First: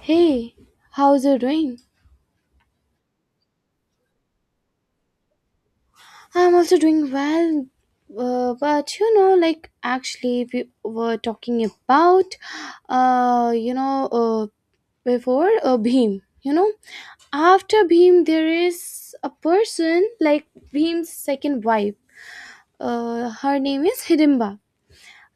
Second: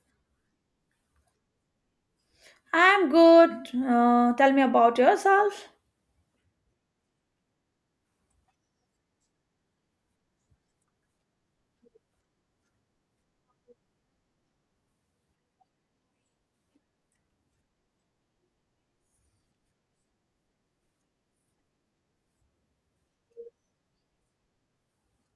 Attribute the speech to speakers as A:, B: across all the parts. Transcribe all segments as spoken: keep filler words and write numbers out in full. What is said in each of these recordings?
A: Hey, how's you doing?
B: I'm good. Uh, tell me about yourself.
A: I'm also doing well, uh, but you know, like actually, we were talking about, uh, you know, uh, before uh, Bhim, you know, after Bhim, there is a person like Bhim's second wife. Uh, her name is Hidimba.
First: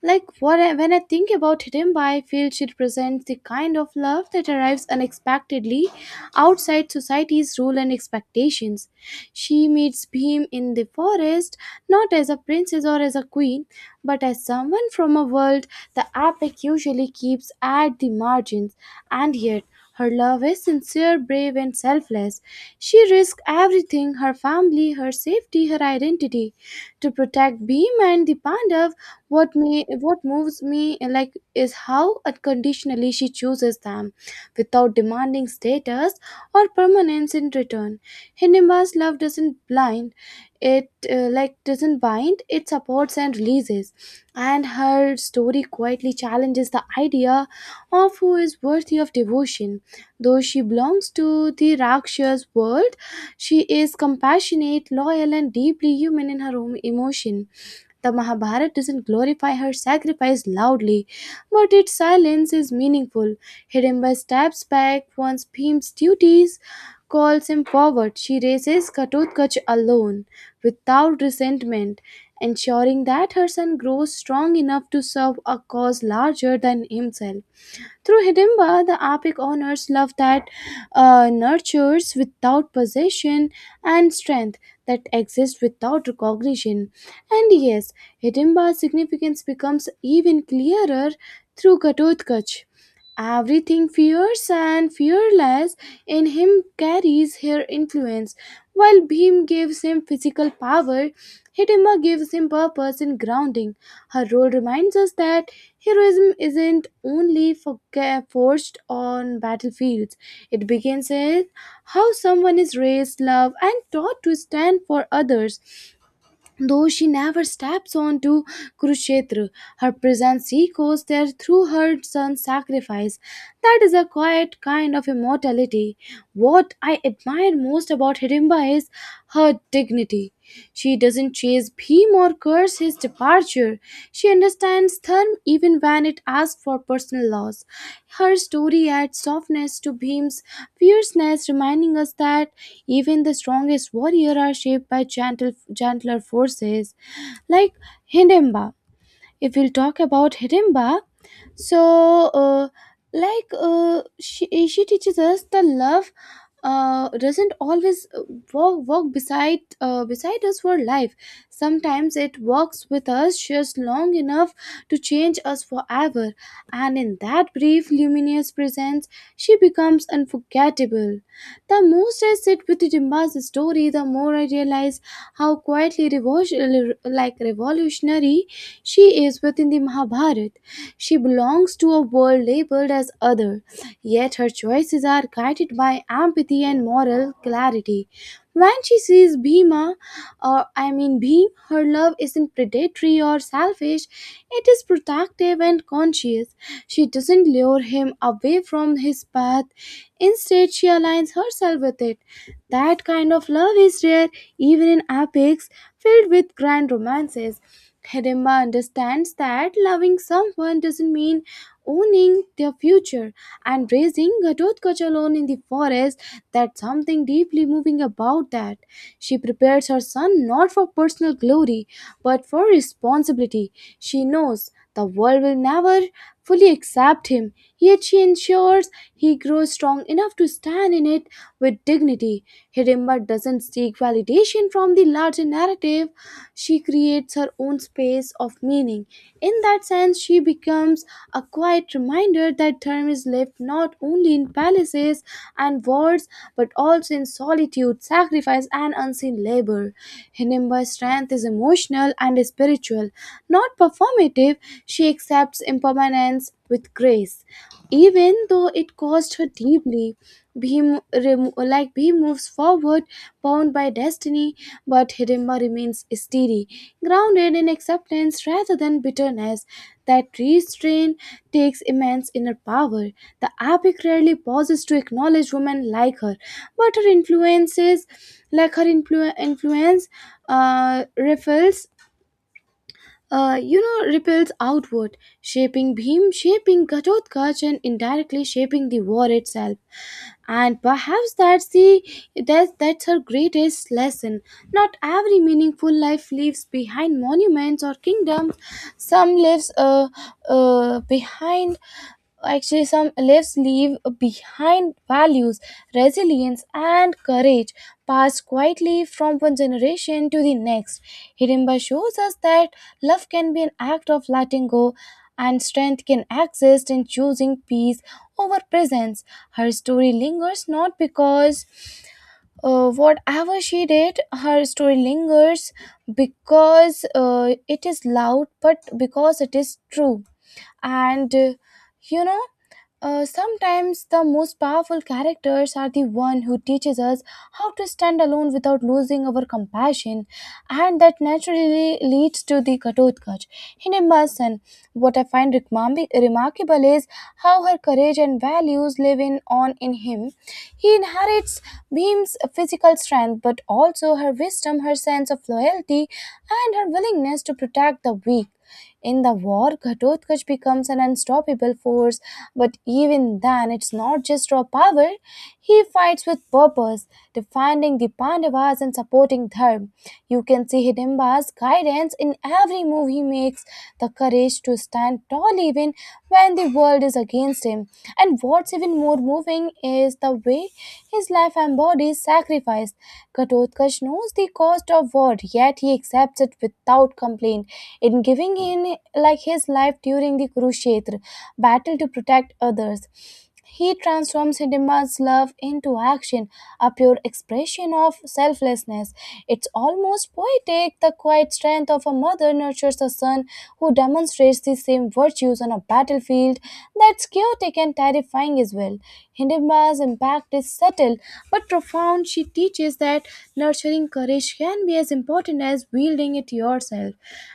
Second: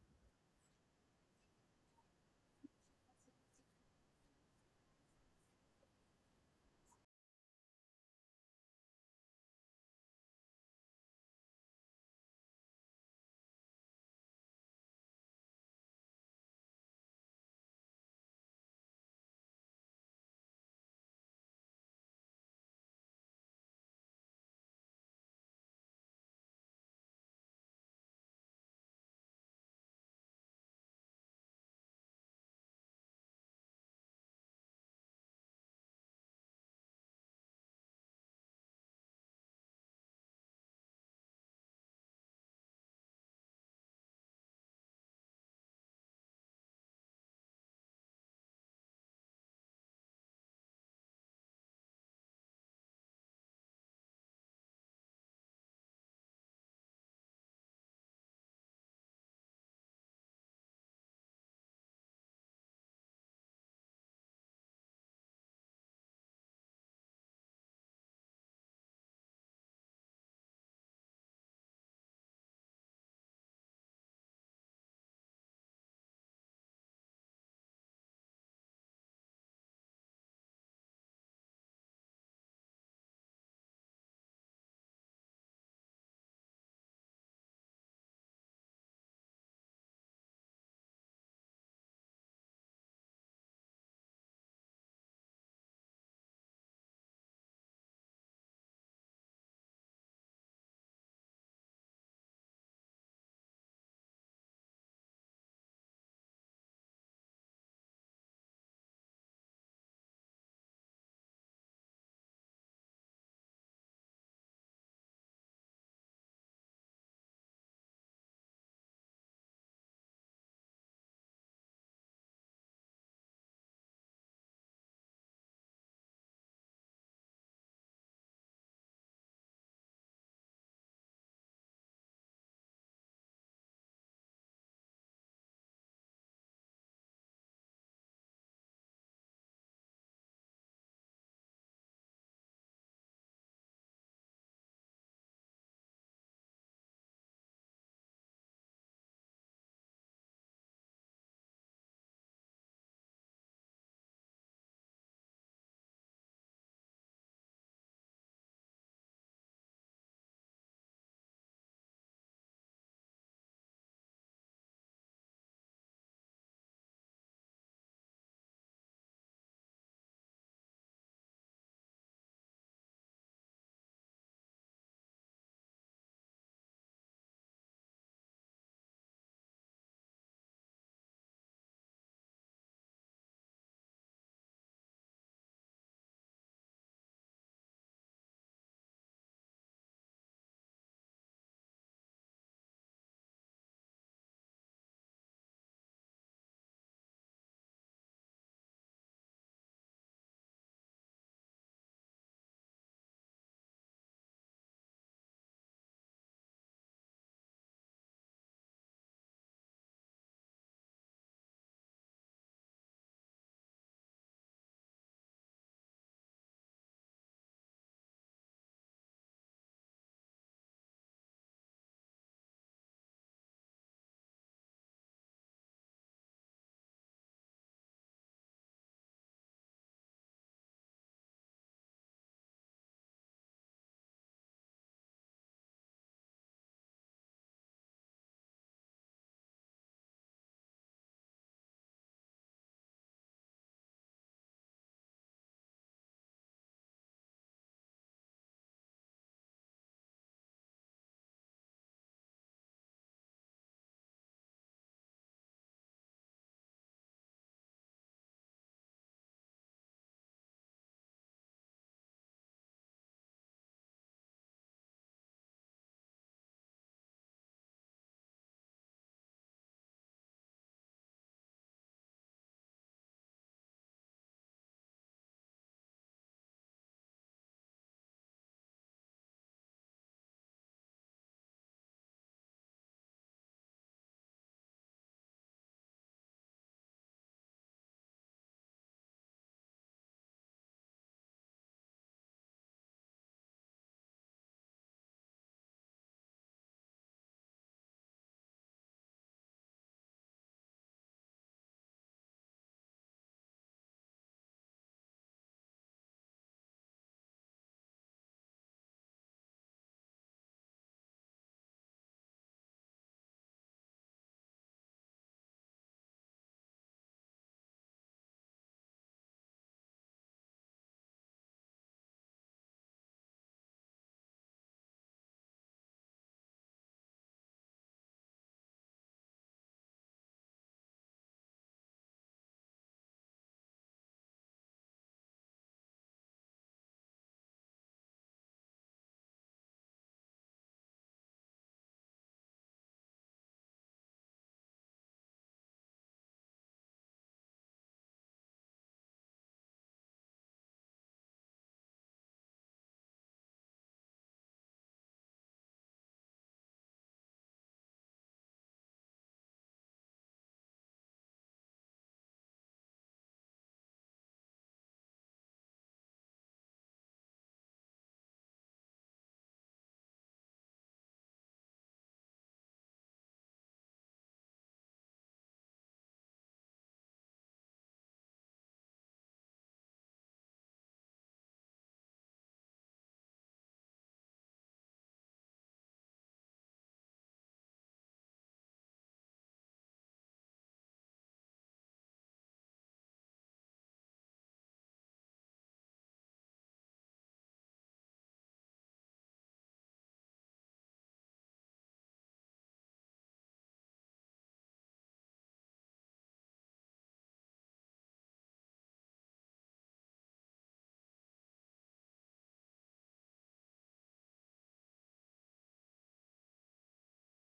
A: Like what I, when I think about Hidimba, I feel she represents the kind of love that arrives unexpectedly outside society's rule and expectations. She meets Bhim in the forest not as a princess or as a queen, but as someone from a world the epic usually keeps at the margins, and yet her love is sincere, brave, and selfless. She risks everything, her family, her safety, her identity, to protect Bhim and the Pandav. What me what moves me, eh, like is how unconditionally she chooses them without demanding status or permanence in return. Hinima's love doesn't blind it, uh, like doesn't bind it, supports and releases, and her story quietly challenges the idea of who is worthy of devotion. Though she belongs to the rakshas world, she is compassionate, loyal, and deeply human in her own emotion. The Mahabharata doesn't glorify her sacrifice loudly, but its silence is meaningful. Hidimba steps back once Bhim's duties calls him forward. She raises Katotkach alone, without resentment, ensuring that her son grows strong enough to serve a cause larger than himself. Through Hidimba, the epic honors love that uh, nurtures without possession and strength that exists without recognition. And yes, Hidimba's significance becomes even clearer through Ghatotkacha. Everything fierce and fearless in him carries her influence. While Bhim gives him physical power, Hitima gives him purpose and grounding. Her role reminds us that heroism isn't only for- forged on battlefields, it begins with how someone is raised, loved, and taught to stand for others. Though she never steps onto Kurukshetra, her presence echoes there through her son's sacrifice. That is a quiet kind of immortality. What I admire most about Hidimba is her dignity. She doesn't chase Bhim or curse his departure. She understands Dharma even when it asks for personal loss. Her story adds softness to Bhim's fierceness, reminding us that even the strongest warrior are shaped by gentle, gentler forces like Hidemba. If we'll talk about Hidimba, so uh, like uh, she, she teaches us the love uh, doesn't always uh, walk, walk beside uh, beside us for life. Sometimes it walks with us just long enough to change us forever, and in that brief luminous presence, she becomes unforgettable. The most I sit with Hidimba's story, the more I realize how quietly revol- like revolutionary she is within the Mahabharata. She belongs to a world labeled as other, yet her choices are guided by empathy and moral clarity. When she sees Bhima, or I mean Bhim, her love isn't predatory or selfish, it is protective and conscious. She doesn't lure him away from his path; instead, she aligns herself with it. That kind of love is rare, even in epics filled with grand romances. Hedemba understands that loving someone doesn't mean owning their future, and raising Ghatotkacha alone in the forest, that's something deeply moving about that. She prepares her son not for personal glory but for responsibility. She knows the world will never fully accept him, yet she ensures he grows strong enough to stand in it with dignity. Hidimba doesn't seek validation from the larger narrative, she creates her own space of meaning. In that sense, she becomes a quiet reminder that term is lived not only in palaces and wards but also in solitude, sacrifice, and unseen labor. Hinimba's strength is emotional and spiritual, not performative. She accepts impermanence with grace even though it caused her deeply. Bhim, remo- like Bhim moves forward, bound by destiny, but Hidimba remains steady, grounded in acceptance rather than bitterness. That restraint takes immense inner power. The epic rarely pauses to acknowledge women like her, but her influences, like her influ- influence, uh, ripples, uh, you know, ripples outward, shaping Bhim, shaping Ghatotkacha, and indirectly shaping the war itself. And perhaps that's the that's, that's her greatest lesson. Not every meaningful life leaves behind monuments or kingdoms. Some lives uh, uh, behind actually some lives leave behind values, resilience, and courage, passed quietly from one generation to the next. Hidimba shows us that love can be an act of letting go and strength can exist in choosing peace over presence. Her story lingers not because uh, whatever she did, her story lingers because uh, it is loud but because it is true. And uh, you know uh, Sometimes the most powerful characters are the one who teaches us how to stand alone without losing our compassion, and that naturally leads to the Ghatotkach. In Emerson, what I find remarmi- remarkable is how her courage and values live in on in him. He inherits Bhim's physical strength, but also her wisdom, her sense of loyalty, and her willingness to protect the weak. In the war, Ghatotkacha becomes an unstoppable force, but even then, it's not just raw power. He fights with purpose, defending the Pandavas and supporting Dharma. You can see Hidimba's guidance in every move he makes, the courage to stand tall even when the world is against him. And what's even more moving is the way his life embodies sacrifice. Ghatotkacha knows the cost of war, yet he accepts it without complaint. In giving in like his life during the Kurukshetra battle to protect others, he transforms Hidimba's love into action, a pure expression of selflessness. It's almost poetic, the quiet strength of a mother nurtures a son who demonstrates the same virtues on a battlefield that's chaotic and terrifying as well well. Hindemba's impact is subtle but profound. She teaches that nurturing courage can be as important as wielding it yourself.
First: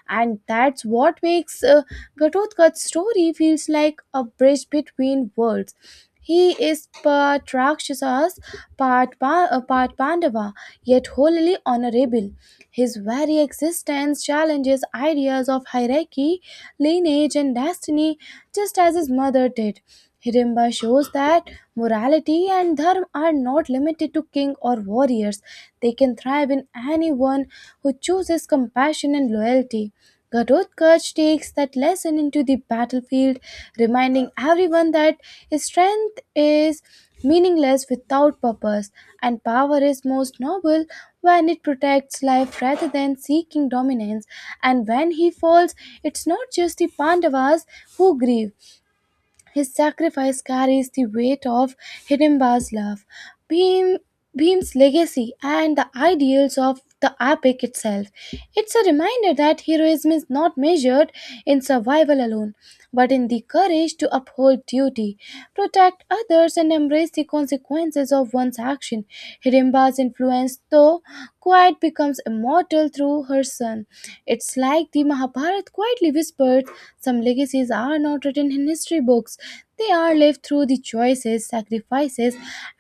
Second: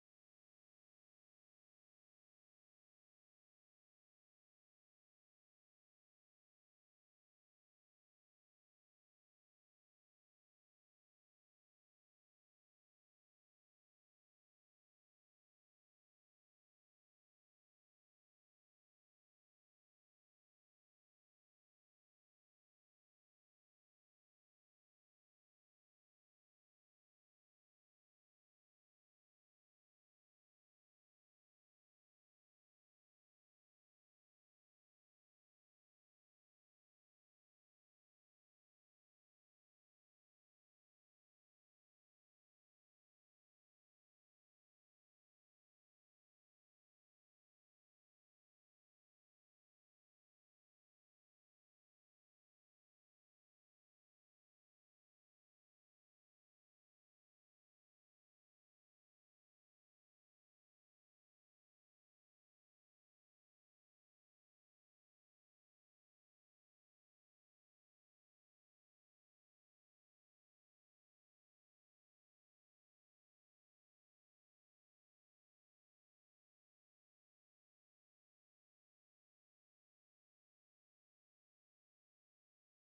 A: And that's what makes uh, Ghatotka's story feels like a bridge between worlds. He is part Rakshasas, part, pa- uh, part Pandava, yet wholly honorable. His very existence challenges ideas of hierarchy, lineage, and destiny, just as his mother did. Hirimba shows that morality and dharma are not limited to king or warriors. They can thrive in anyone who chooses compassion and loyalty. Garutkaj takes that lesson into the battlefield, reminding everyone that strength is meaningless without purpose, and power is most noble when it protects life rather than seeking dominance. And when he falls, it's not just the Pandavas who grieve, his sacrifice carries the weight of Hidimba's love, Bhim, Bhim's legacy, and the ideals of the epic itself. It's a reminder that heroism is not measured in survival alone, but in the courage to uphold duty, protect others, and embrace the consequences of one's action. Hirimba's influence, though quiet, becomes immortal through her son. It's like the Mahabharata quietly whispered, some legacies are not written in history books. They are lived through the choices, sacrifices,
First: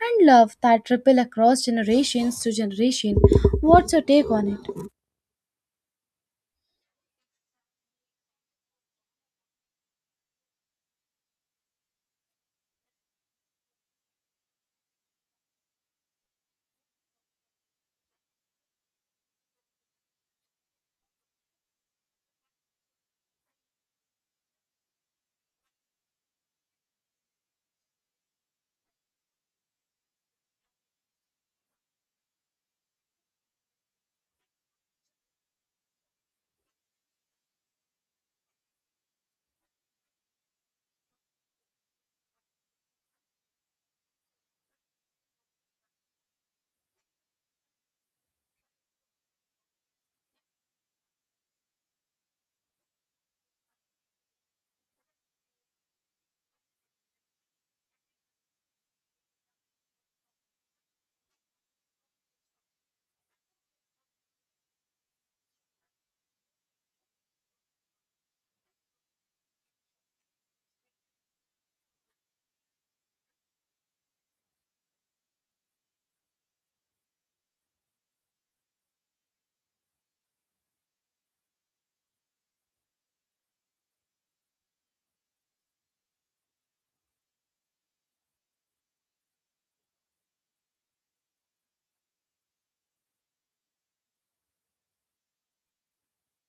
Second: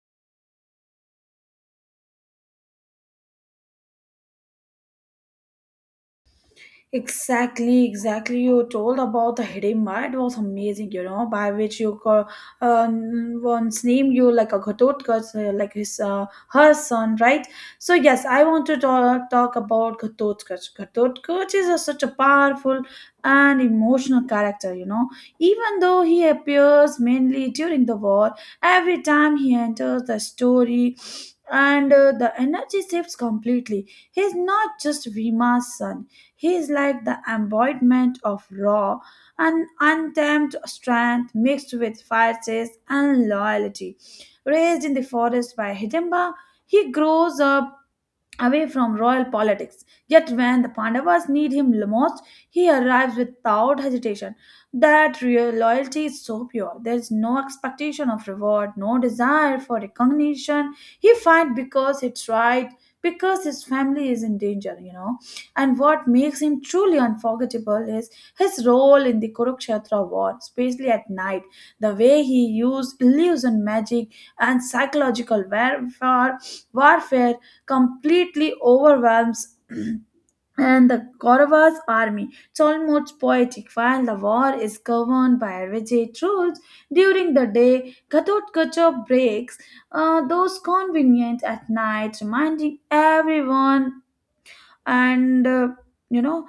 A: and love that ripple across generations to generation. What's your take on it?
B: Exactly, exactly. You told about the Hidimba. It was amazing, you know, by which you got uh, once named you like a Ghatotkacha, uh, like his uh, her son, right? So yes, I want to talk, talk about Ghatotkacha. Ghatotkacha is a, such a powerful and emotional character, you know. Even though he appears mainly during the war, every time he enters the story. And uh, the energy shifts completely. He's not just Vima's son, he is like the embodiment of raw and untamed strength mixed with fierceness and loyalty. Raised in the forest by Hidimba, he grows up away from royal politics. Yet when the Pandavas need him most, he arrives without hesitation. That real loyalty is so pure. There is no expectation of reward, no desire for recognition. He fights because it's right, because his family is in danger, you know. And what makes him truly unforgettable is his role in the Kurukshetra war, especially at night. The way he used illusion magic and psychological warfare, warfare completely overwhelms and the Kauravas army. It's almost poetic. While the war is governed by rigid rules, during the day, Ghatotkacha breaks uh, those convenient at night, reminding everyone and uh, you know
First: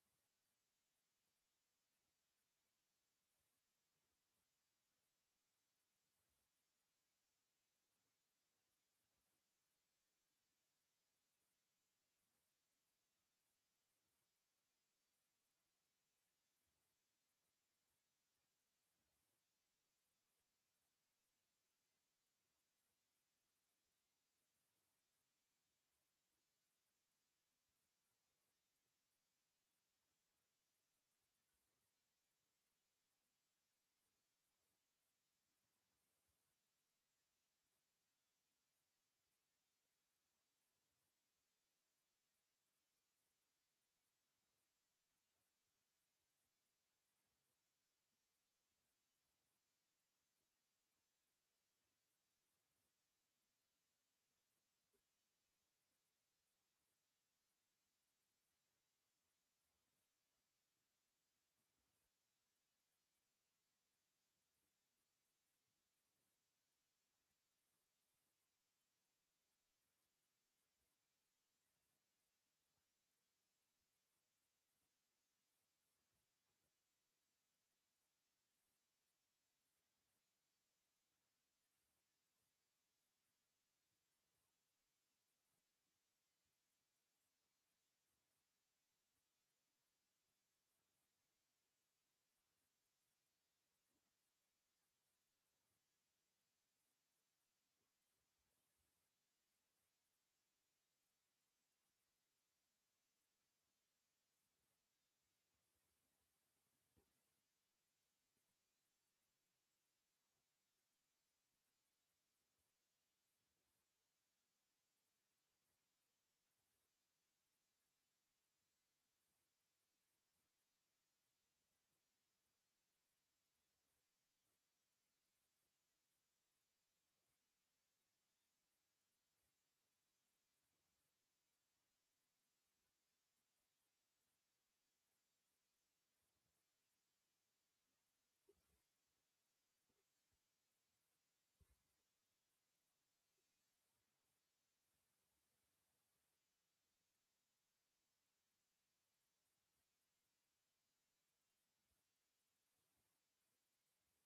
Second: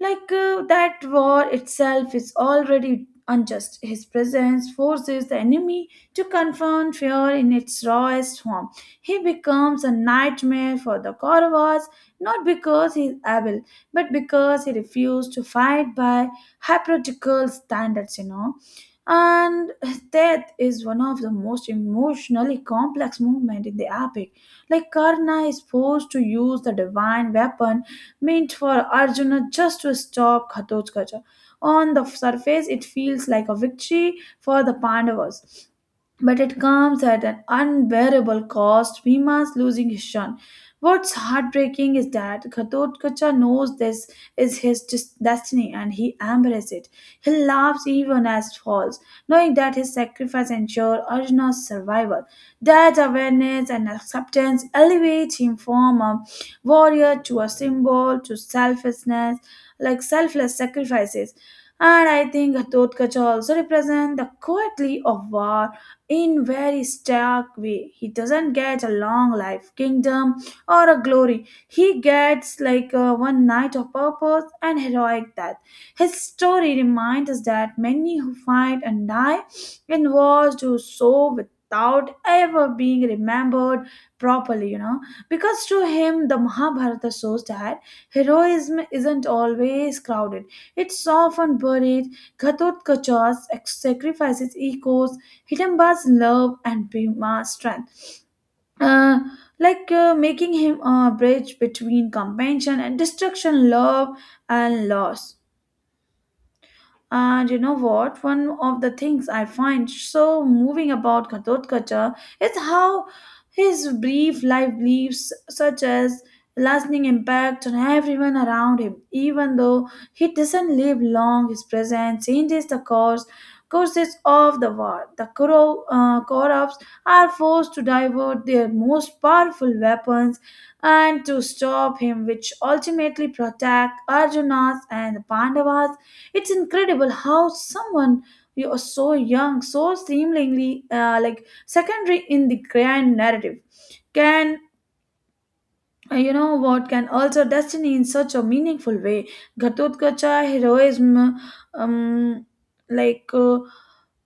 B: like uh, that war itself is already unjust. His presence forces the enemy to confront fear in its rawest form. He becomes a nightmare for the Kauravas, not because he is able but because he refused to fight by hypocritical standards, you know. And his death is one of the most emotionally complex movement in the epic, like Karna is forced to use the divine weapon meant for Arjuna just to stop Ghatotkacha. On the surface, it feels like a victory for the Pandavas, but it comes at an unbearable cost. Bhima's losing his son. What's heartbreaking is that Ghatotkacha knows this is his des- destiny, and he embraces it. He laughs even as falls, knowing that his sacrifice ensures Arjuna's survival. That awareness and acceptance elevate him from a warrior to a symbol to selflessness, like selfless sacrifices. And I think Ghatotkacha also represents the quietly of war in very stark way. He doesn't get a long life kingdom or a glory. He gets like uh, one night of purpose and heroic death. His story reminds us that many who fight and die in wars do so without ever being remembered properly, you know, because to him the Mahabharata shows that heroism isn't always crowded, it's often buried. Ghatotkacha's sacrifices echoes Hidamba's love and Bhima's strength, uh, like uh, making him a bridge between compassion and destruction, love and loss. And you know what? One of the things I find so moving about Ghatotkacha is how his brief life leaves such as lasting impact on everyone around him. Even though he doesn't live long, his presence changes the course courses of the war. The Kuro, uh, Kauravs are forced to divert their most powerful weapons and to stop him, which ultimately protect Arjuna's and the Pandavas. It's incredible how someone you are so young, so seemingly uh, like secondary in the grand narrative, can uh, you know what can alter destiny in such a meaningful way. Ghatotkacha heroism, um, like. Uh,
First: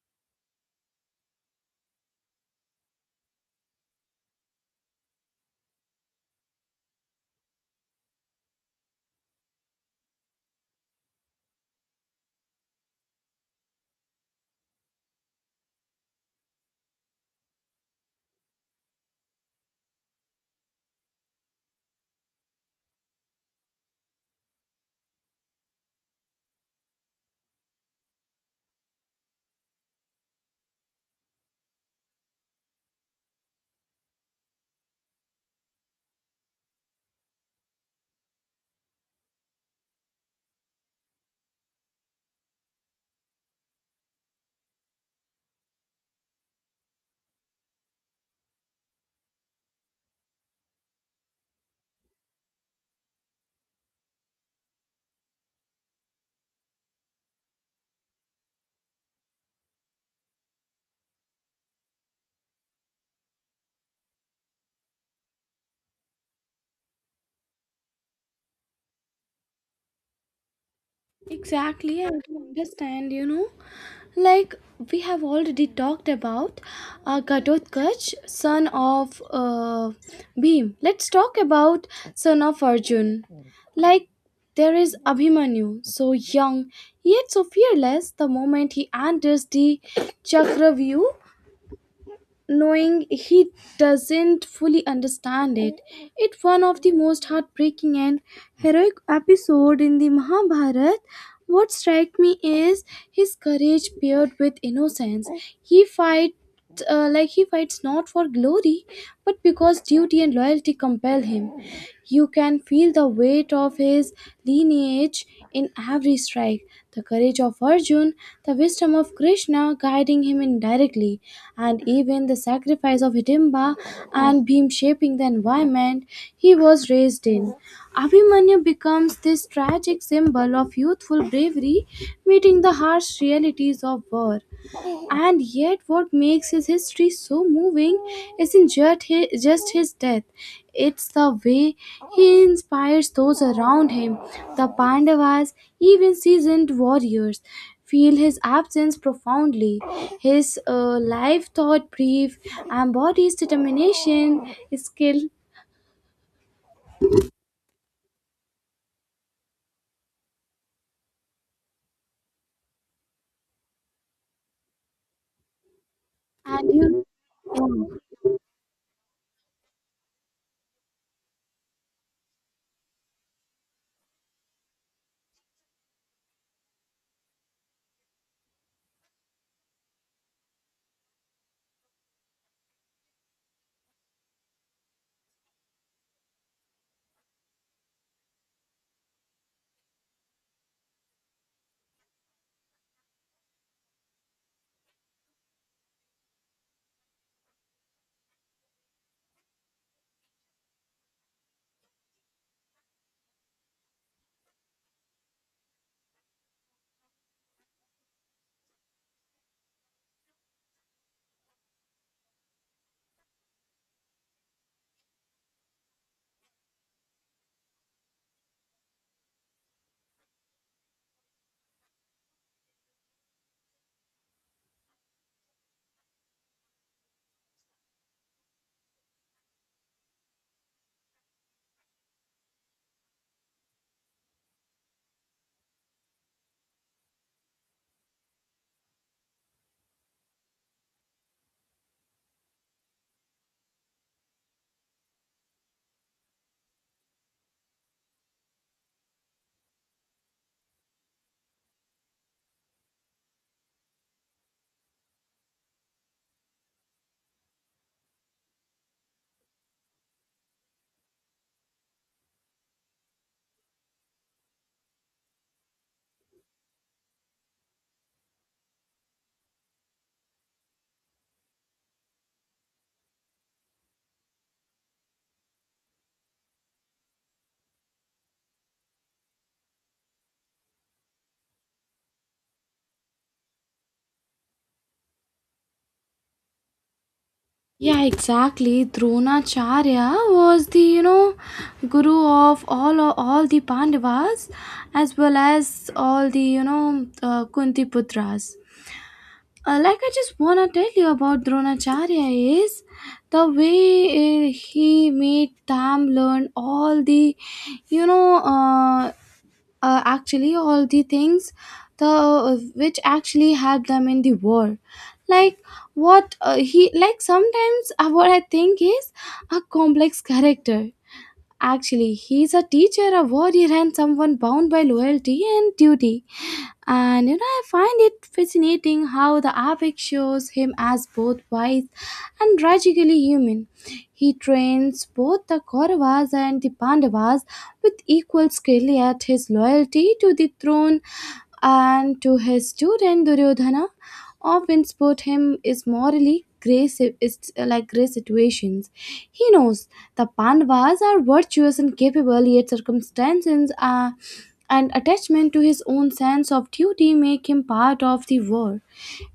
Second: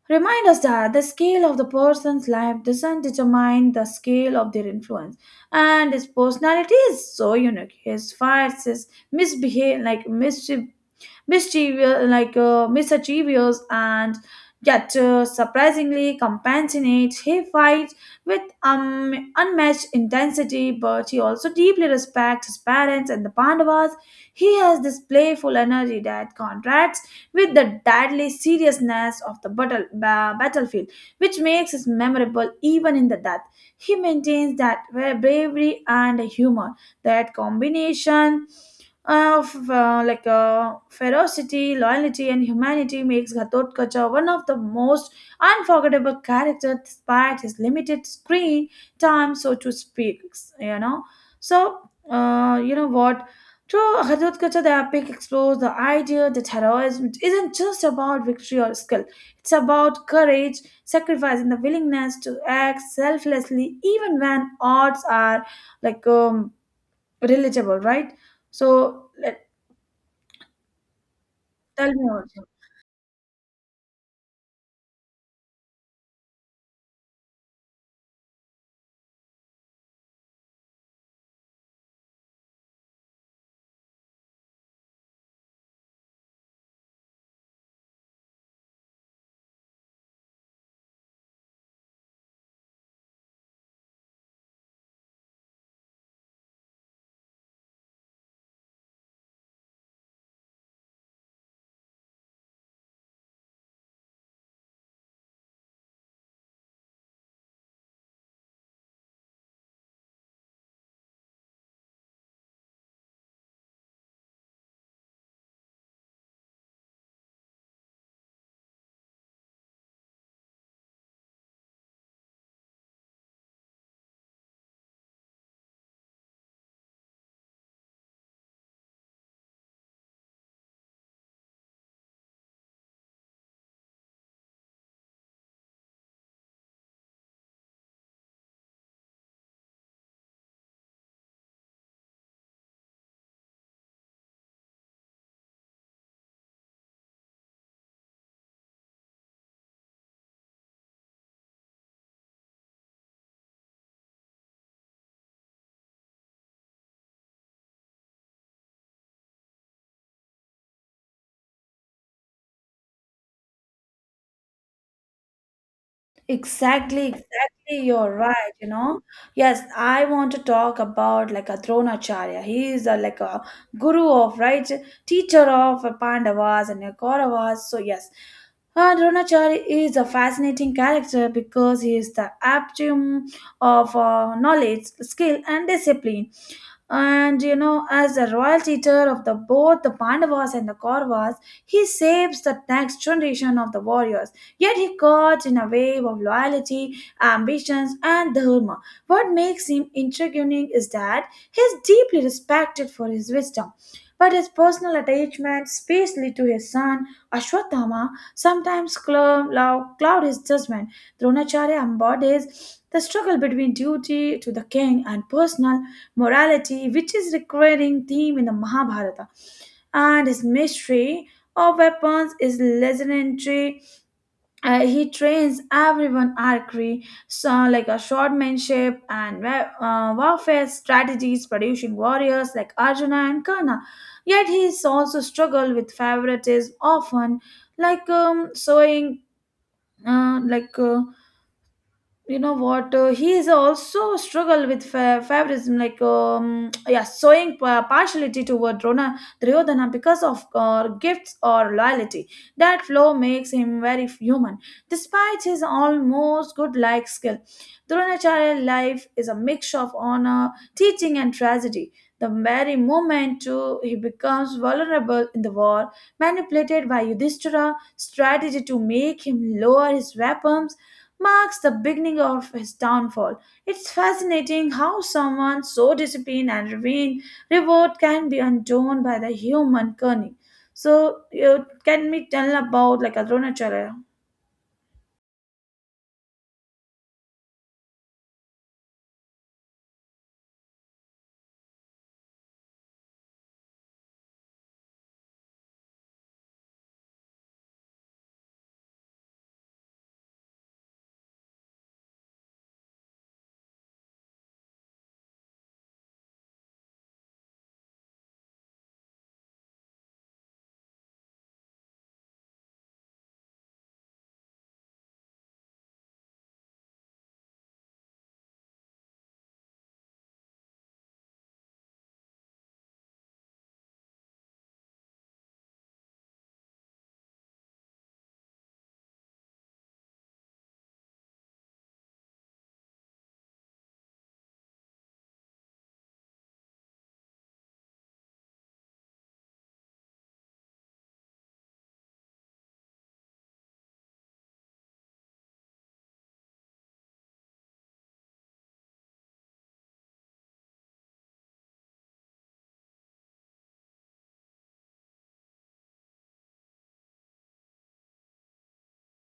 B: Remind us that the scale of the person's life doesn't determine the scale of their influence, and his personality is so unique. His fires, his misbehave, like mischief, mischievous, like uh, mischievous, and yet uh, surprisingly compassionate. He fights with um, unmatched intensity, but he also deeply respects his parents and the Pandavas. He has this playful energy that contrasts with the deadly seriousness of the battle, ba- battlefield, which makes it memorable even in the death. He maintains that uh, bravery and humor, that combination of uh, like uh, ferocity, loyalty, and humanity makes Ghatotkacha one of the most unforgettable characters despite his limited screen time, so to speak. You know, so uh, you know what. Through Ghatotkacha, the epic explores the idea that heroism isn't just about victory or skill; it's about courage, sacrifice, and the willingness to act selflessly even when odds are like um, relatable, right? So let, tell
A: Exactly,
B: me
A: I do
B: also.
A: understand, you know. Like we have already talked about uh, Ghatotkacha, son of uh, Bhim. Let's talk about son of Arjun. Like there is Abhimanyu, so young yet so fearless. The moment he enters the Chakravyu, knowing he doesn't fully understand it. It's one of the most heartbreaking and heroic episode in the Mahabharata. What strikes me is his courage paired with innocence. He fights, uh, like he fights not for glory, but because duty and loyalty compel him. You can feel the weight of his lineage in every strike, the courage of Arjun, the wisdom of Krishna guiding him indirectly, and even the sacrifice of Hidimba and Bhim shaping the environment he was raised in. Abhimanyu becomes this tragic symbol of youthful bravery meeting the harsh realities of war. And yet, what makes his history so moving isn't just his, just his death, it's the way he inspires those around him. The Pandavas, even seasoned warriors, feel his absence profoundly. His uh, life, thought brief, embodies determination, skill, and you.
B: Exactly, exactly. You're right. You know, yes, I want to talk about like a Dronacharya. He is a, like a guru of right, teacher of Pandavas and Kauravas. So yes, uh, Dronacharya is a fascinating character because he is the aptium of uh, knowledge, skill, and discipline. And you know, as the royal teacher of the both the Pandavas and the Kauravas, he saves the next generation of the warriors, yet he caught in a wave of loyalty, ambitions, and dharma. What makes him intriguing is that he is deeply respected for his wisdom, but his personal attachment, especially to his son Ashwatthama, sometimes cloud cloud his judgment. Dronacharya embodies the struggle between duty to the king and personal morality, which is recurring theme in the Mahabharata, and his mystery of weapons is legendary. Uh, he trains everyone archery, so like a swordmanship and wa- uh, warfare strategies, producing warriors like Arjuna and Karna. Yet he is also struggled with favoritism, often like um, sowing uh, like. Uh, you know what uh, he is also struggle with fa- favorism, like um, yeah, showing pa- partiality toward Rona Duryodhana because of uh, gifts or loyalty. That flaw makes him very human despite his almost good like skill. Dronacharya's life is a mix of honor teaching and tragedy. The very moment too he becomes vulnerable in the war, manipulated by Yudhishthira's strategy to make him lower his weapons, marks the beginning of his downfall. It's fascinating how someone so disciplined and revered reward can be undone by the human cunning. So, you can we tell about like Arunachala?
A: Yeah, exactly. Dronacharya was the, you know guru of all all the Pandavas, as well as all the you know uh, Kunti putras. Uh, like I just wanna tell you about Dronacharya is the way uh, he made them learn all the, you know uh, uh, actually all the things, the uh, which actually help them in the war. Like what uh, he like sometimes uh, What I think is, a complex character. Actually, he is a teacher, a warrior, and someone bound by loyalty and duty. And you know, I find it fascinating how the epic shows him as both wise and tragically human. He trains both the Kauravas and the Pandavas with equal skill, yet his loyalty to the throne and to his student Duryodhana often support him is morally gray si- it's uh, like gray situations. He knows the Pandavas are virtuous and capable, yet circumstances are and attachment to his own sense of duty make him part of the war.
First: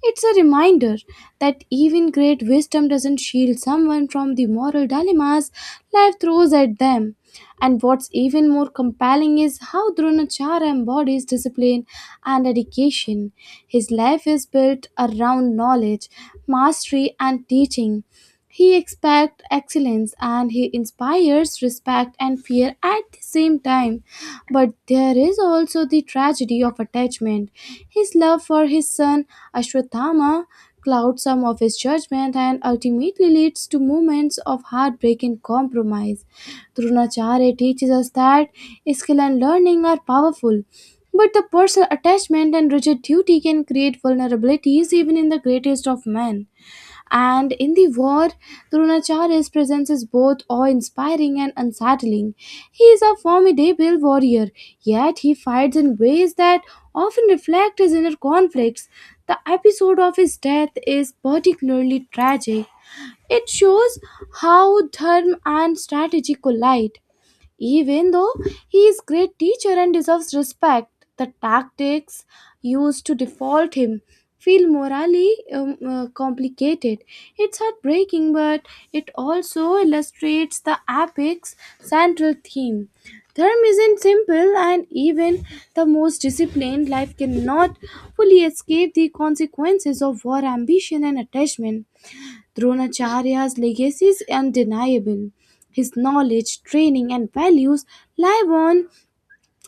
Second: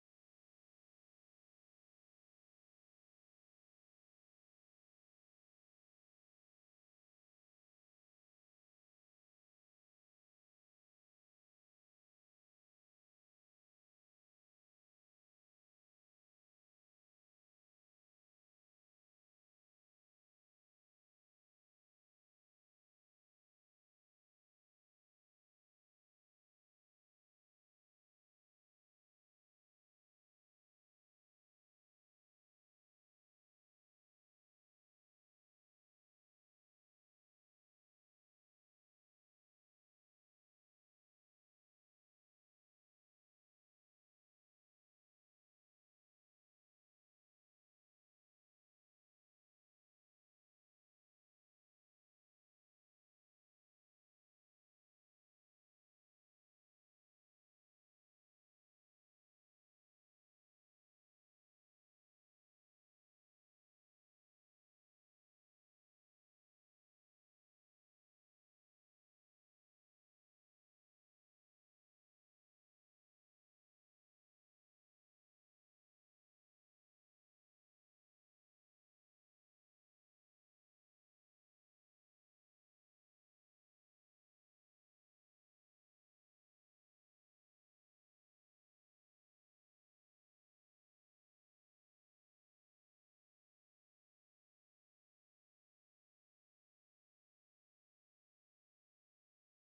A: It's a reminder that even great wisdom doesn't shield someone from the moral dilemmas life throws at them. And what's even more compelling is how Dronacharya embodies discipline and dedication. His life is built around knowledge, mastery, and teaching. He expects excellence and he inspires respect and fear at the same time. But there is also the tragedy of attachment. His love for his son Ashwatthama clouds some of his judgment and ultimately leads to moments of heartbreak and compromise. Dronacharya teaches us that skill and learning are powerful, but the personal attachment and rigid duty can create vulnerabilities even in the greatest of men. And in the war, Dronacharya's presence is both awe inspiring and unsettling. He is a formidable warrior, yet he fights in ways that often reflect his inner conflicts. The episode of his death is particularly tragic. It shows how dharma and strategy collide. Even though he is great teacher and deserves respect, the tactics used to default him feel morally um, uh, complicated. It's heartbreaking, but it also illustrates the epic's central theme. Therm isn't simple, and even the most disciplined life cannot fully escape the consequences of war, ambition, and attachment. Dronacharya's legacy is undeniable. His knowledge, training, and values live on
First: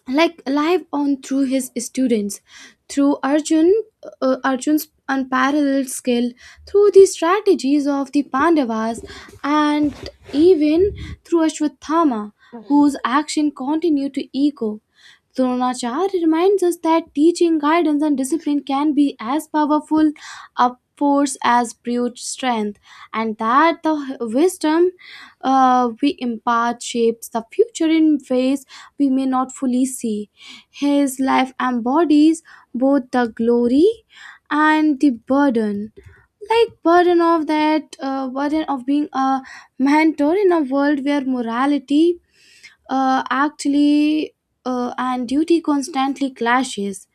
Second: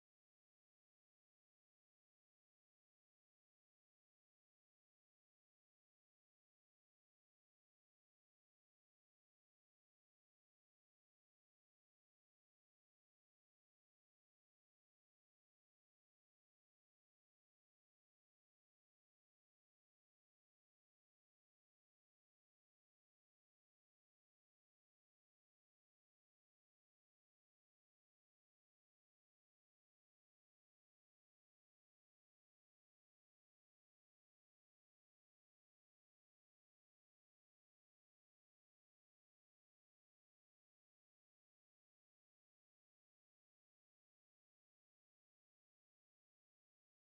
A: like live on through his students, through Arjun, uh, Arjun's unparalleled skill, through the strategies of the Pandavas, and even through Ashwathama, whose action continued to echo. Dronacharya reminds us that teaching, guidance, and discipline can be as powerful a force as brute strength, and that the wisdom uh, we impart shapes the future in ways we may not fully see. His life embodies both the glory and the burden, like burden of that uh, burden of being a mentor in a world where morality uh, actually uh, and duty constantly clashes.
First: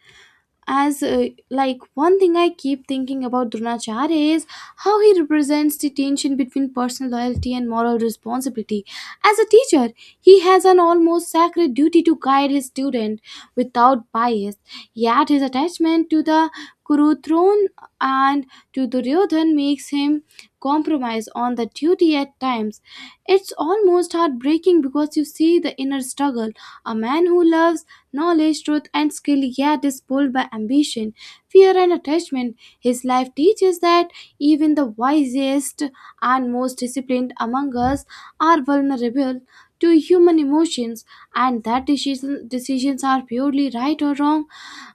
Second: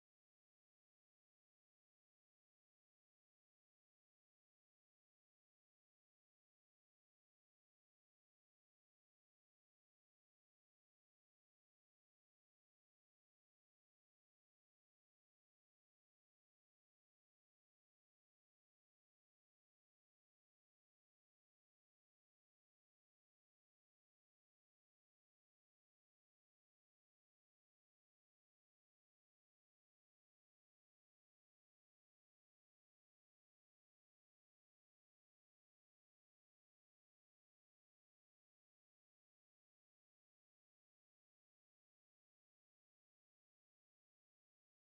A: As uh, like one thing I keep thinking about Dronacharya is how he represents the tension between personal loyalty and moral responsibility. As a teacher, he has an almost sacred duty to guide his student without bias, yet his attachment to the Kuru throne and to Duryodhan makes him compromise on the duty at times. It's almost heartbreaking because you see the inner struggle, a man who loves knowledge, truth, and skill, yet is pulled by ambition, fear, and attachment. His life teaches that even the wisest and most disciplined among us are vulnerable to human emotions, and that decision, decisions are purely right or wrong.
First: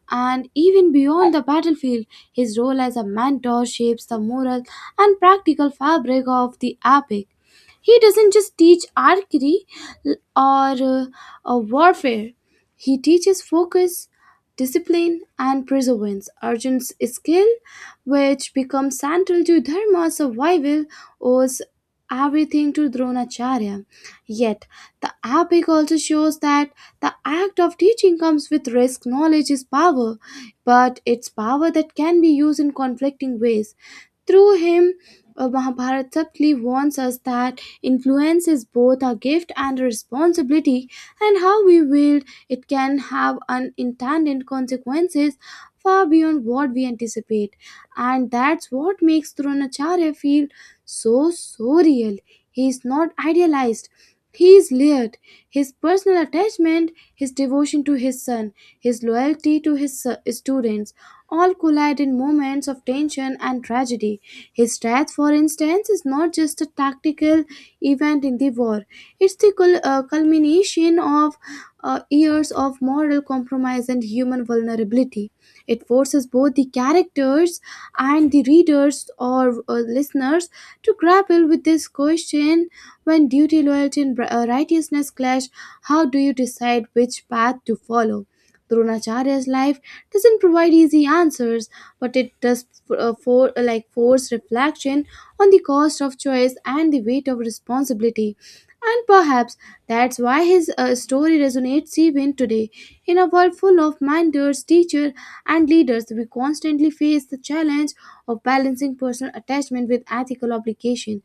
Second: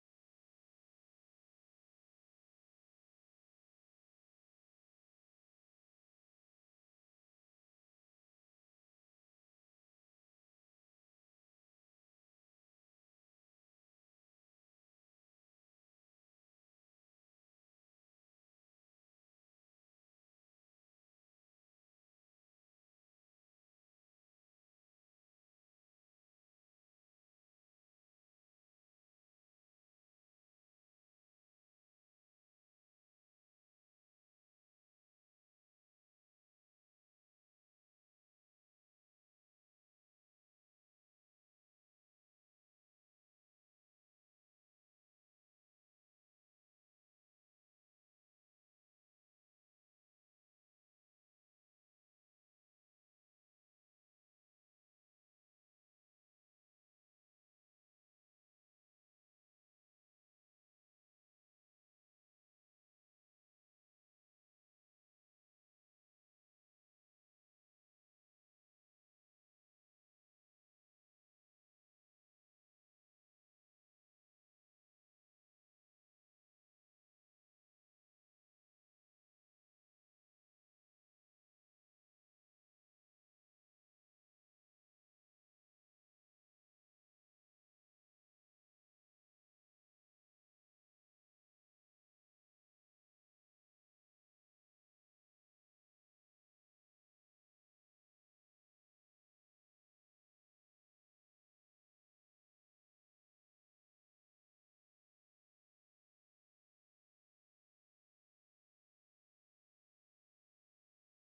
A: And even beyond the battlefield, his role as a mentor shapes the moral and practical fabric of the epic. He doesn't just teach archery l- or uh, uh, warfare, he teaches focus, discipline, and perseverance. Arjun's skill, which becomes central to Dharma's survival, owes everything to Dronacharya. Yet, the epic also shows that the act of teaching comes with risk. Knowledge is power, but it's power that can be used in conflicting ways. Through him, uh, Mahabharata subtly warns us that influence is both a gift and a responsibility, and how we wield it can have unintended consequences far beyond what we anticipate. And that's what makes Dronacharya feel so, so real. He is not idealized. He is layered. His personal attachment, his devotion to his son, his loyalty to his su- students, all collide in moments of tension and tragedy. His death, for instance, is not just a tactical event in the war, it's the cul- uh, culmination of uh, years of moral compromise and human vulnerability. It forces both the characters and the readers or uh, listeners to grapple with this question: when duty, loyalty, and bri- uh, righteousness clash, how do you decide which path to follow? Dronacharya's life doesn't provide easy answers, but it does uh, for uh, like force reflection on the cost of choice and the weight of responsibility. And perhaps that's why his uh, story resonates even today. In a world full of mentors, teachers, and leaders, we constantly face the challenge of balancing personal attachment with ethical obligation.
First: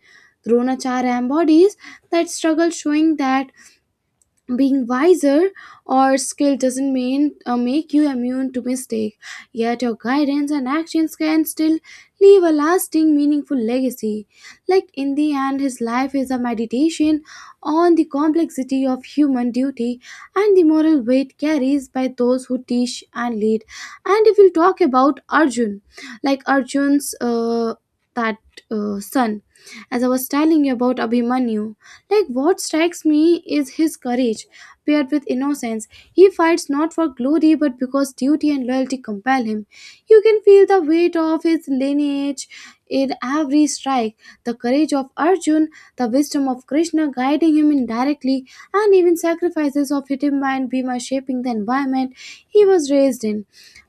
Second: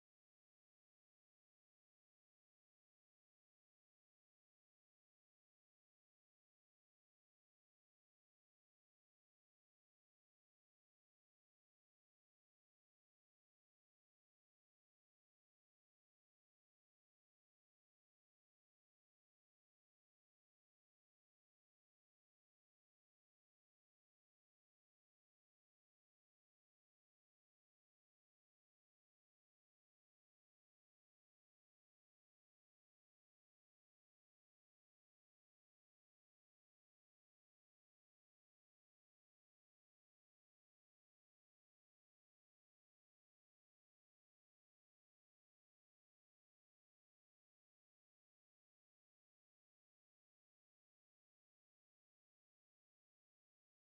A: Dronacharya embodies that struggle, showing that being wiser or skilled doesn't mean uh, make you immune to mistake, yet your guidance and actions can still leave a lasting meaningful legacy. Like in the end, his life is a meditation on the complexity of human duty and the moral weight carries by those who teach and lead. And if we'll talk about Arjun, like arjun's uh, that uh, son, as I was telling you about Abhimanyu, like, what strikes me is his courage paired with innocence. He fights not for glory but because duty and loyalty compel him. You can feel the weight of his lineage in every strike. The courage of Arjun, the wisdom of Krishna guiding him indirectly, and even sacrifices of Hitimba and Bhima shaping the environment he was raised in.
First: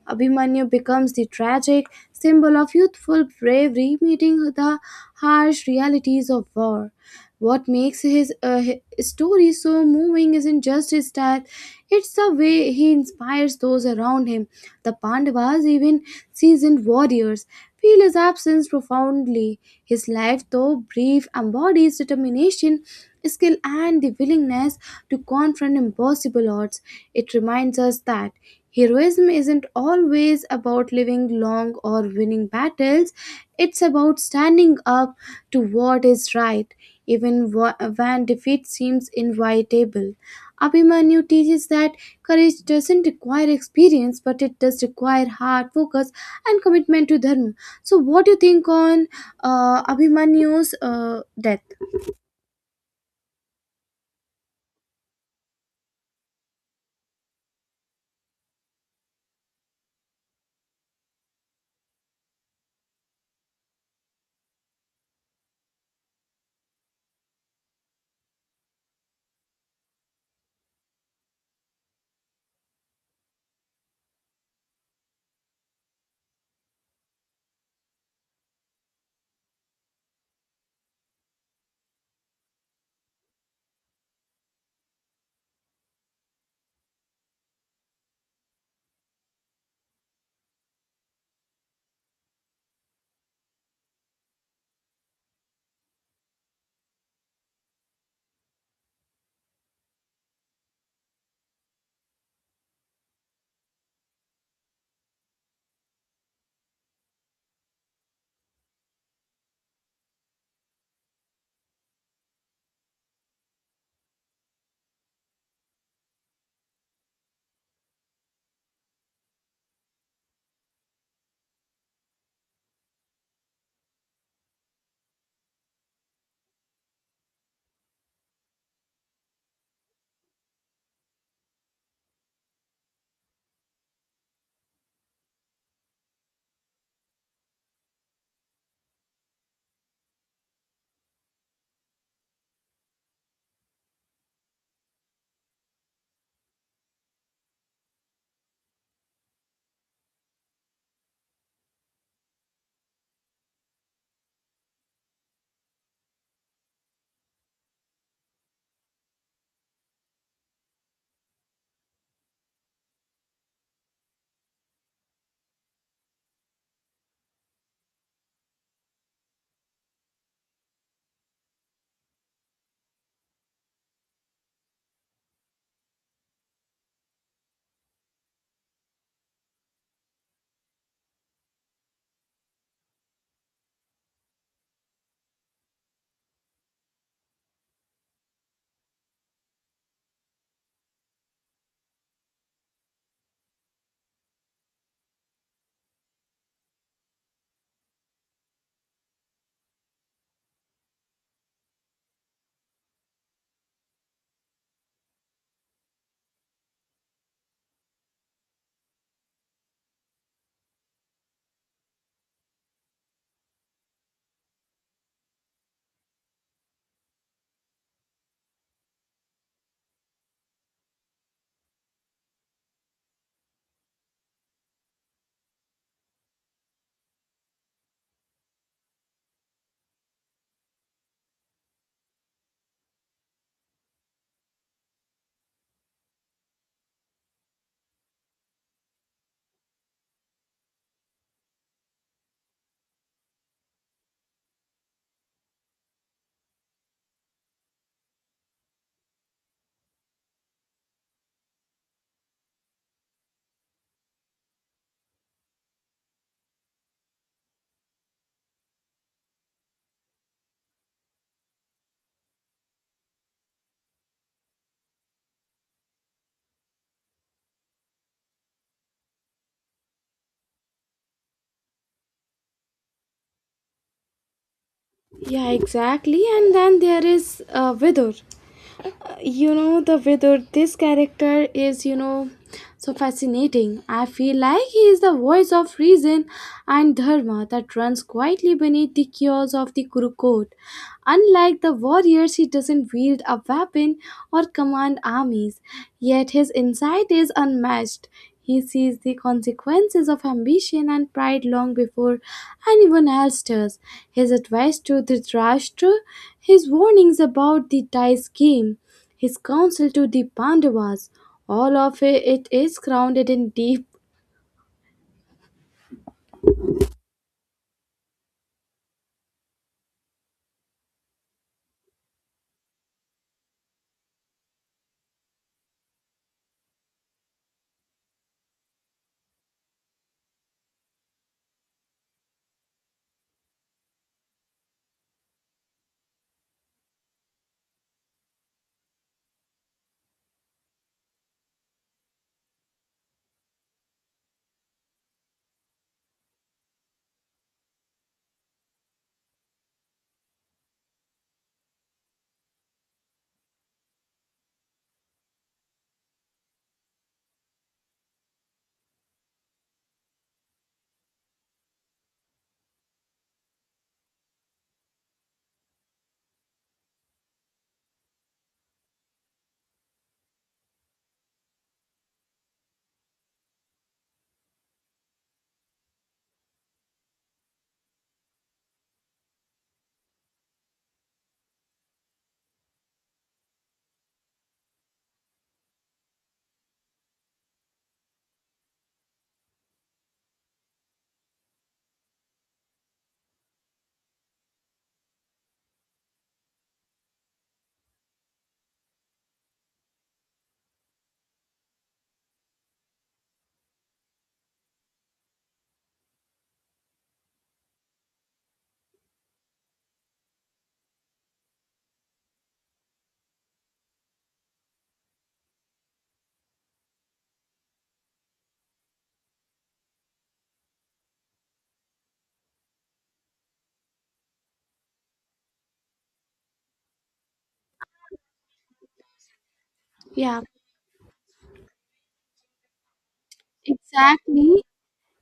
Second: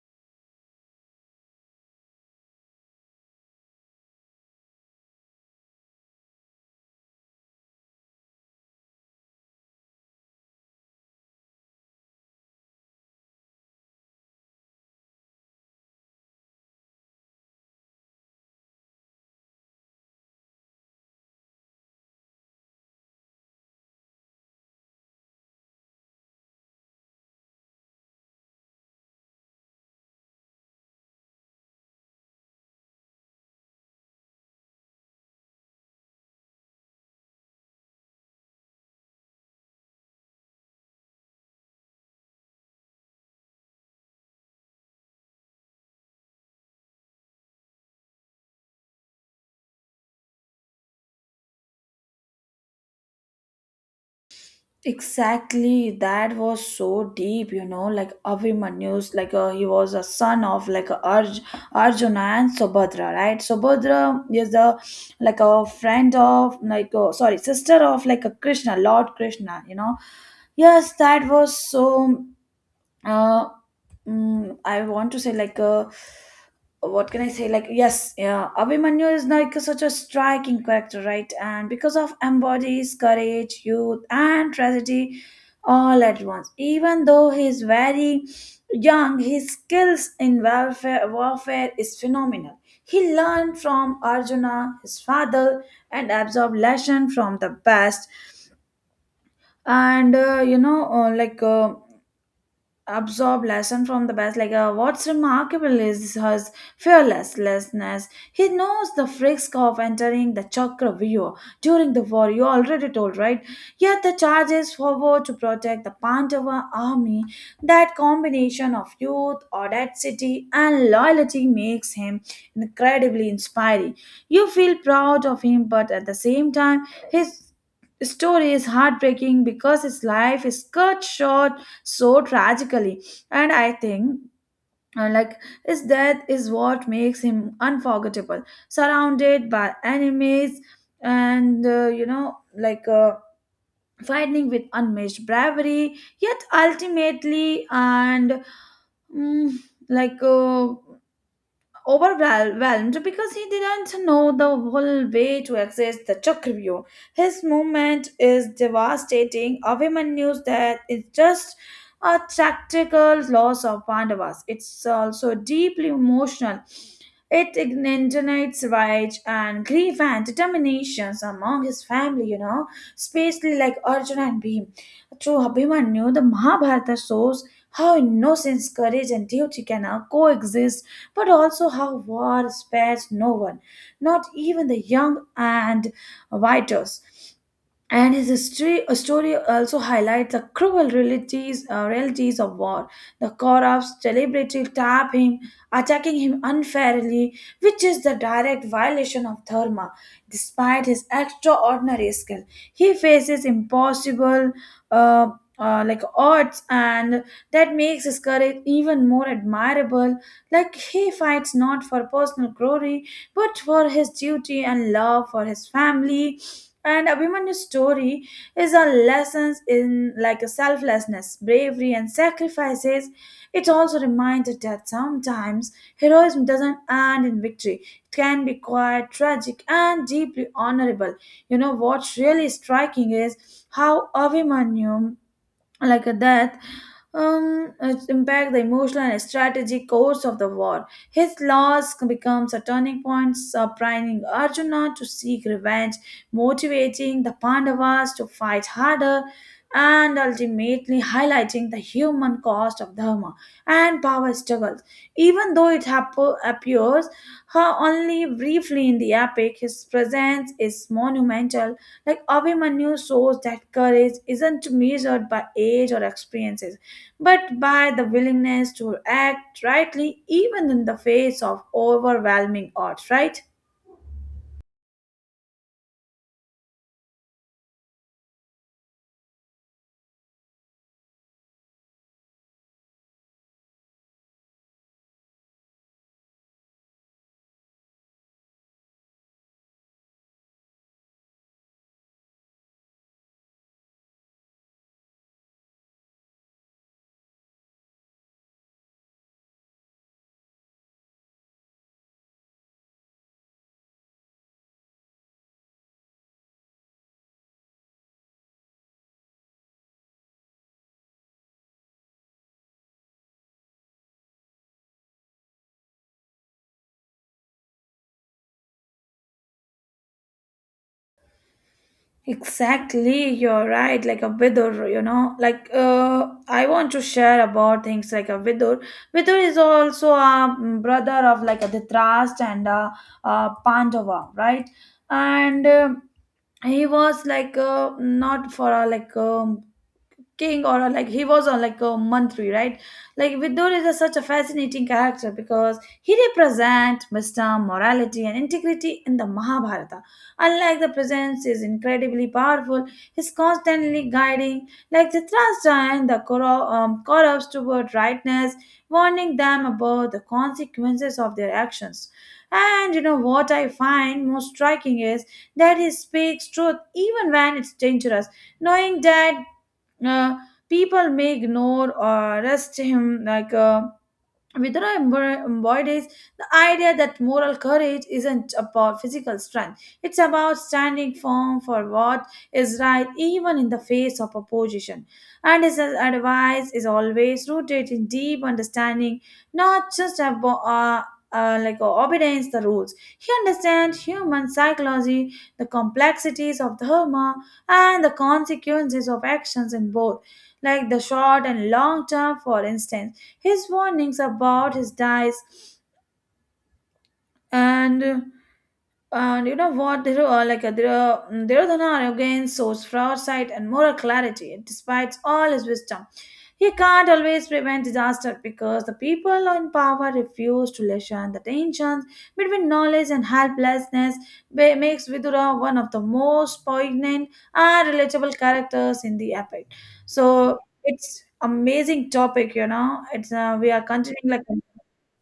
A: Abhimanyu becomes the tragic symbol of youthful bravery meeting the harsh realities of war. What makes his, uh, hi- story so moving isn't just his death, it's the way he inspires those around him. The Pandavas, even seasoned warriors, feel his absence profoundly. His life, though brief, embodies determination, skill, and the willingness to confront impossible odds. It reminds us that heroism isn't always about living long or winning battles, it's about standing up to what is right, even wh- when defeat seems inevitable. Abhimanyu teaches that courage doesn't require experience, but it does require hard focus and commitment to dharma. So, what do you think on uh, Abhimanyu's uh, death?
B: Exactly, that was so deep, you know, like Abhimanyu's, like uh, he was a son of like uh, Arj- Arjuna and Subhadra, right? Subhadra is a like a friend of like uh, sorry, sister of like a Krishna, Lord Krishna, you know. Yes, that was so uh mm, I want to say like uh what can I say like yes yeah Abhimanyu is like such a striking character, right, and because of embodies courage, youth, and tragedy all at once. Even though he's very young, his skills in warfare warfare is phenomenal. He learned from Arjuna, his father, and absorbed lesson from the past, and uh, you know uh, like uh, absorb lesson from the best. Like uh, what's remarkable is his fearlessness. He knows the risk of entering the chakra during the war, you already told, right? Yet the charges forward to protect the Pandava army. That combination of youth, audacity, and loyalty makes him incredibly inspiring. You feel proud of him, but at the same time, his story is heartbreaking because his life is cut short so tragically. And I think uh, like his death is what makes him unforgettable, surrounded by enemies and uh, you know like uh, fighting with unmatched bravery, yet ultimately and mm, like uh, overwhelmed because he didn't know the whole way to access the Chakravyu. His movement is devastating. Abhimanyu news that it's just a tactical loss of Pandavas. It's also deeply emotional. It ignites rage and grief and determinations among his family, you know, especially like Arjuna and Bhim. Through Abhimanyu, the Mahabharata shows how innocence, courage, and duty can uh, coexist, but also how war spares no one, not even the young and vitals. And his history, uh, story also highlights the cruel realities, uh, realities of war. The Korabs deliberately tap him, attacking him unfairly, which is the direct violation of Dharma. Despite his extraordinary skill, he faces impossible uh, uh, like odds, and that makes his courage even more admirable. Like he fights not for personal glory, but for his duty and love for his family. And Abhimanyu's story is on lessons in like a selflessness, bravery, and sacrifices. It also reminds us that sometimes heroism doesn't end in victory. It can be quite tragic and deeply honorable. You know what's really striking is how Abhimanyu, like that um, its impact the emotional and strategic course of the war. His loss becomes a turning point, surprising Arjuna to seek revenge, motivating the Pandavas to fight harder, and ultimately highlighting the human cost of dharma and power struggles. Even though it hap- appears uh, only briefly in the epic, his presence is monumental, like Abhimanyu shows that courage isn't measured by age or experiences, but by the willingness to act rightly even in the face of overwhelming odds, right?
A: Yeah, exactly. And then there is uh, Vidur. You know, the Vidur, this character is, you know, so fascinating. I feel like he is the voice of reason and dharma that runs quietly beneath the chaos of the Kurukot. Unlike the warriors, he doesn't wield a weapon or command armies, yet his insight is unmatched. He sees the consequences of ambition and pride long before anyone else does. His advice to Dhritarashtra, his warnings about the dice game, his counsel to the Pandavas, all of it is grounded in deep.
B: Exactly, you're right. Like a Vidur, you know, like uh, I want to share about things like a Vidur. Vidur is also a mm, brother of like a Dhritarashtra and a, uh Pandava, right? And um he was like uh, not for a like um king, or uh, like he was on like a mantri, right? Like Vidur is a, such a fascinating character because he represents wisdom, morality, and integrity in the Mahabharata. Unlike the presence is incredibly powerful, he's constantly guiding like Dhritarashtra and the Kauru- um, Kauravas toward rightness, warning them about the consequences of their actions. And you know what I find most striking is that he speaks truth even when it's dangerous, knowing that uh, people may ignore or arrest him. Like uh, Vidura embro- embodies the idea that moral courage isn't about physical strength. It's about standing firm for what is right even in the face of opposition. And his advice is always rooted in deep understanding, not just abo- uh, uh, like uh, obedience the rules. He understands human psychology, the complexities of dharma, and the consequences of actions in both, like the short and long term. For instance, his warnings about his dies and and you know what, there are like uh, there are Duryodhana again source for foresight and moral clarity. Despite all his wisdom, he can't always prevent disaster because the people in power refuse to lessen. The tensions between knowledge and helplessness ba- makes Vidura one of the most poignant and relatable characters in the epic.
A: Yeah,
B: So it's amazing topic, you know. It's uh, We are continuing like
A: exactly.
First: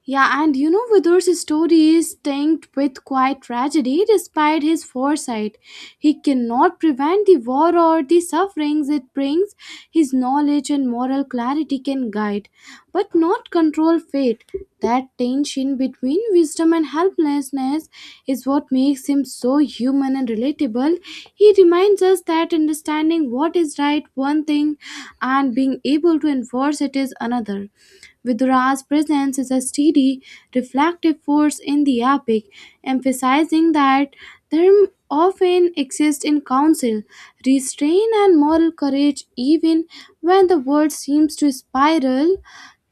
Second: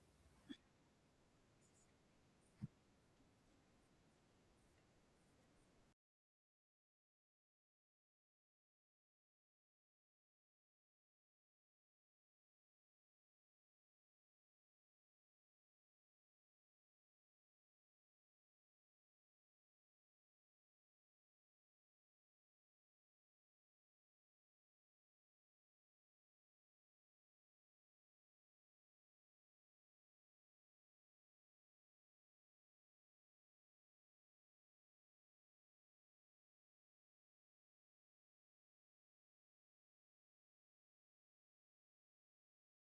A: Yeah, and you know, Vidur's story is tinged with quiet tragedy despite his foresight. He cannot prevent the war or the sufferings it brings. His knowledge and moral clarity can guide, but not control fate. That tension between wisdom and helplessness is what makes him so human and relatable. He reminds us that understanding what is right one thing and being able to enforce it is another. Vidura's presence is a steady, reflective force in the epic, emphasizing that dharma often exists in counsel, restraint, and moral courage, even when the world seems to spiral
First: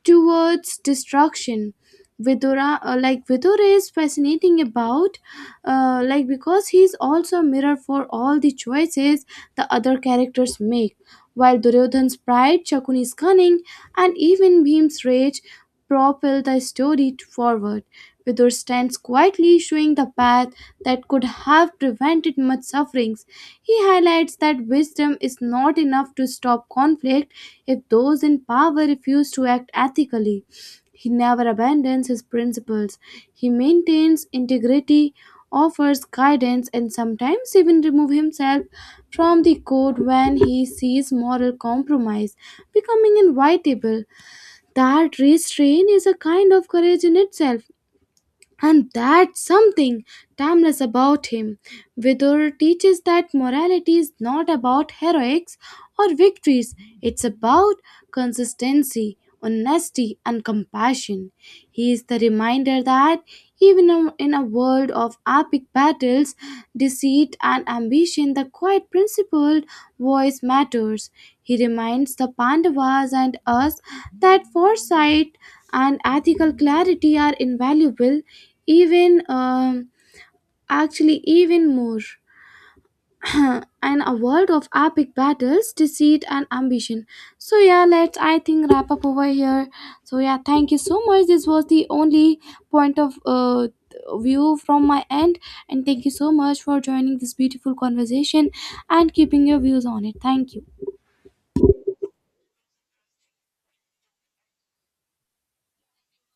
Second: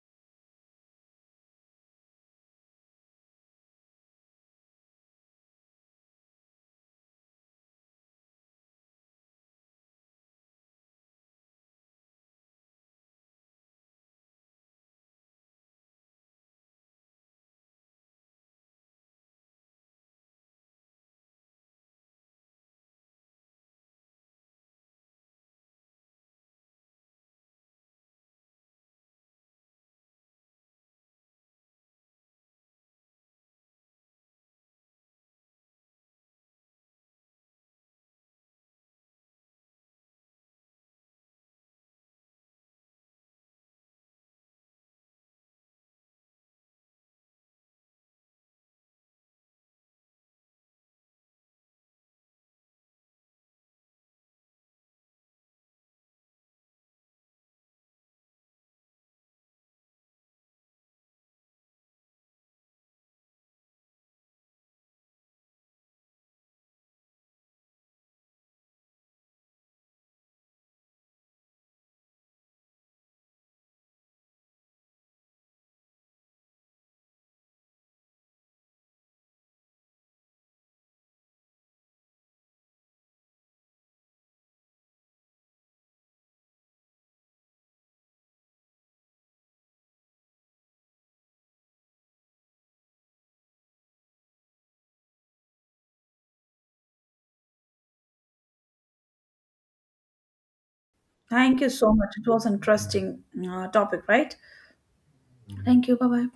A: towards destruction. Vidura, uh, like Vidura is fascinating about, uh, like because he's also a mirror for all the choices the other characters make. While Duryodhan's pride, Shakuni's cunning, and even Bhim's rage propel the story forward, Vidura stands quietly, showing the path that could have prevented much sufferings. He highlights that wisdom is not enough to stop conflict if those in power refuse to act ethically. He never abandons his principles. He maintains integrity, offers guidance, and sometimes even removes himself from the code when he sees moral compromise becoming inevitable. That restraint is a kind of courage in itself, and that's something timeless about him. Vidur teaches that morality is not about heroics or victories, it's about consistency, honesty, and compassion. He is the reminder that even in in a world of epic battles, deceit, and ambition, the quiet, principled voice matters. He reminds the Pandavas and us that foresight and ethical clarity are invaluable even um, actually even more and a world of epic battles, deceit and ambition. So yeah, let's, I think, wrap up over here. So yeah, thank you so much. This was the only point of uh, view from my end, and thank you so much for joining this beautiful conversation and keeping your views on it. Thank you.
B: thank you so much. It was interesting uh, topic, right? Thank you. Bye bye.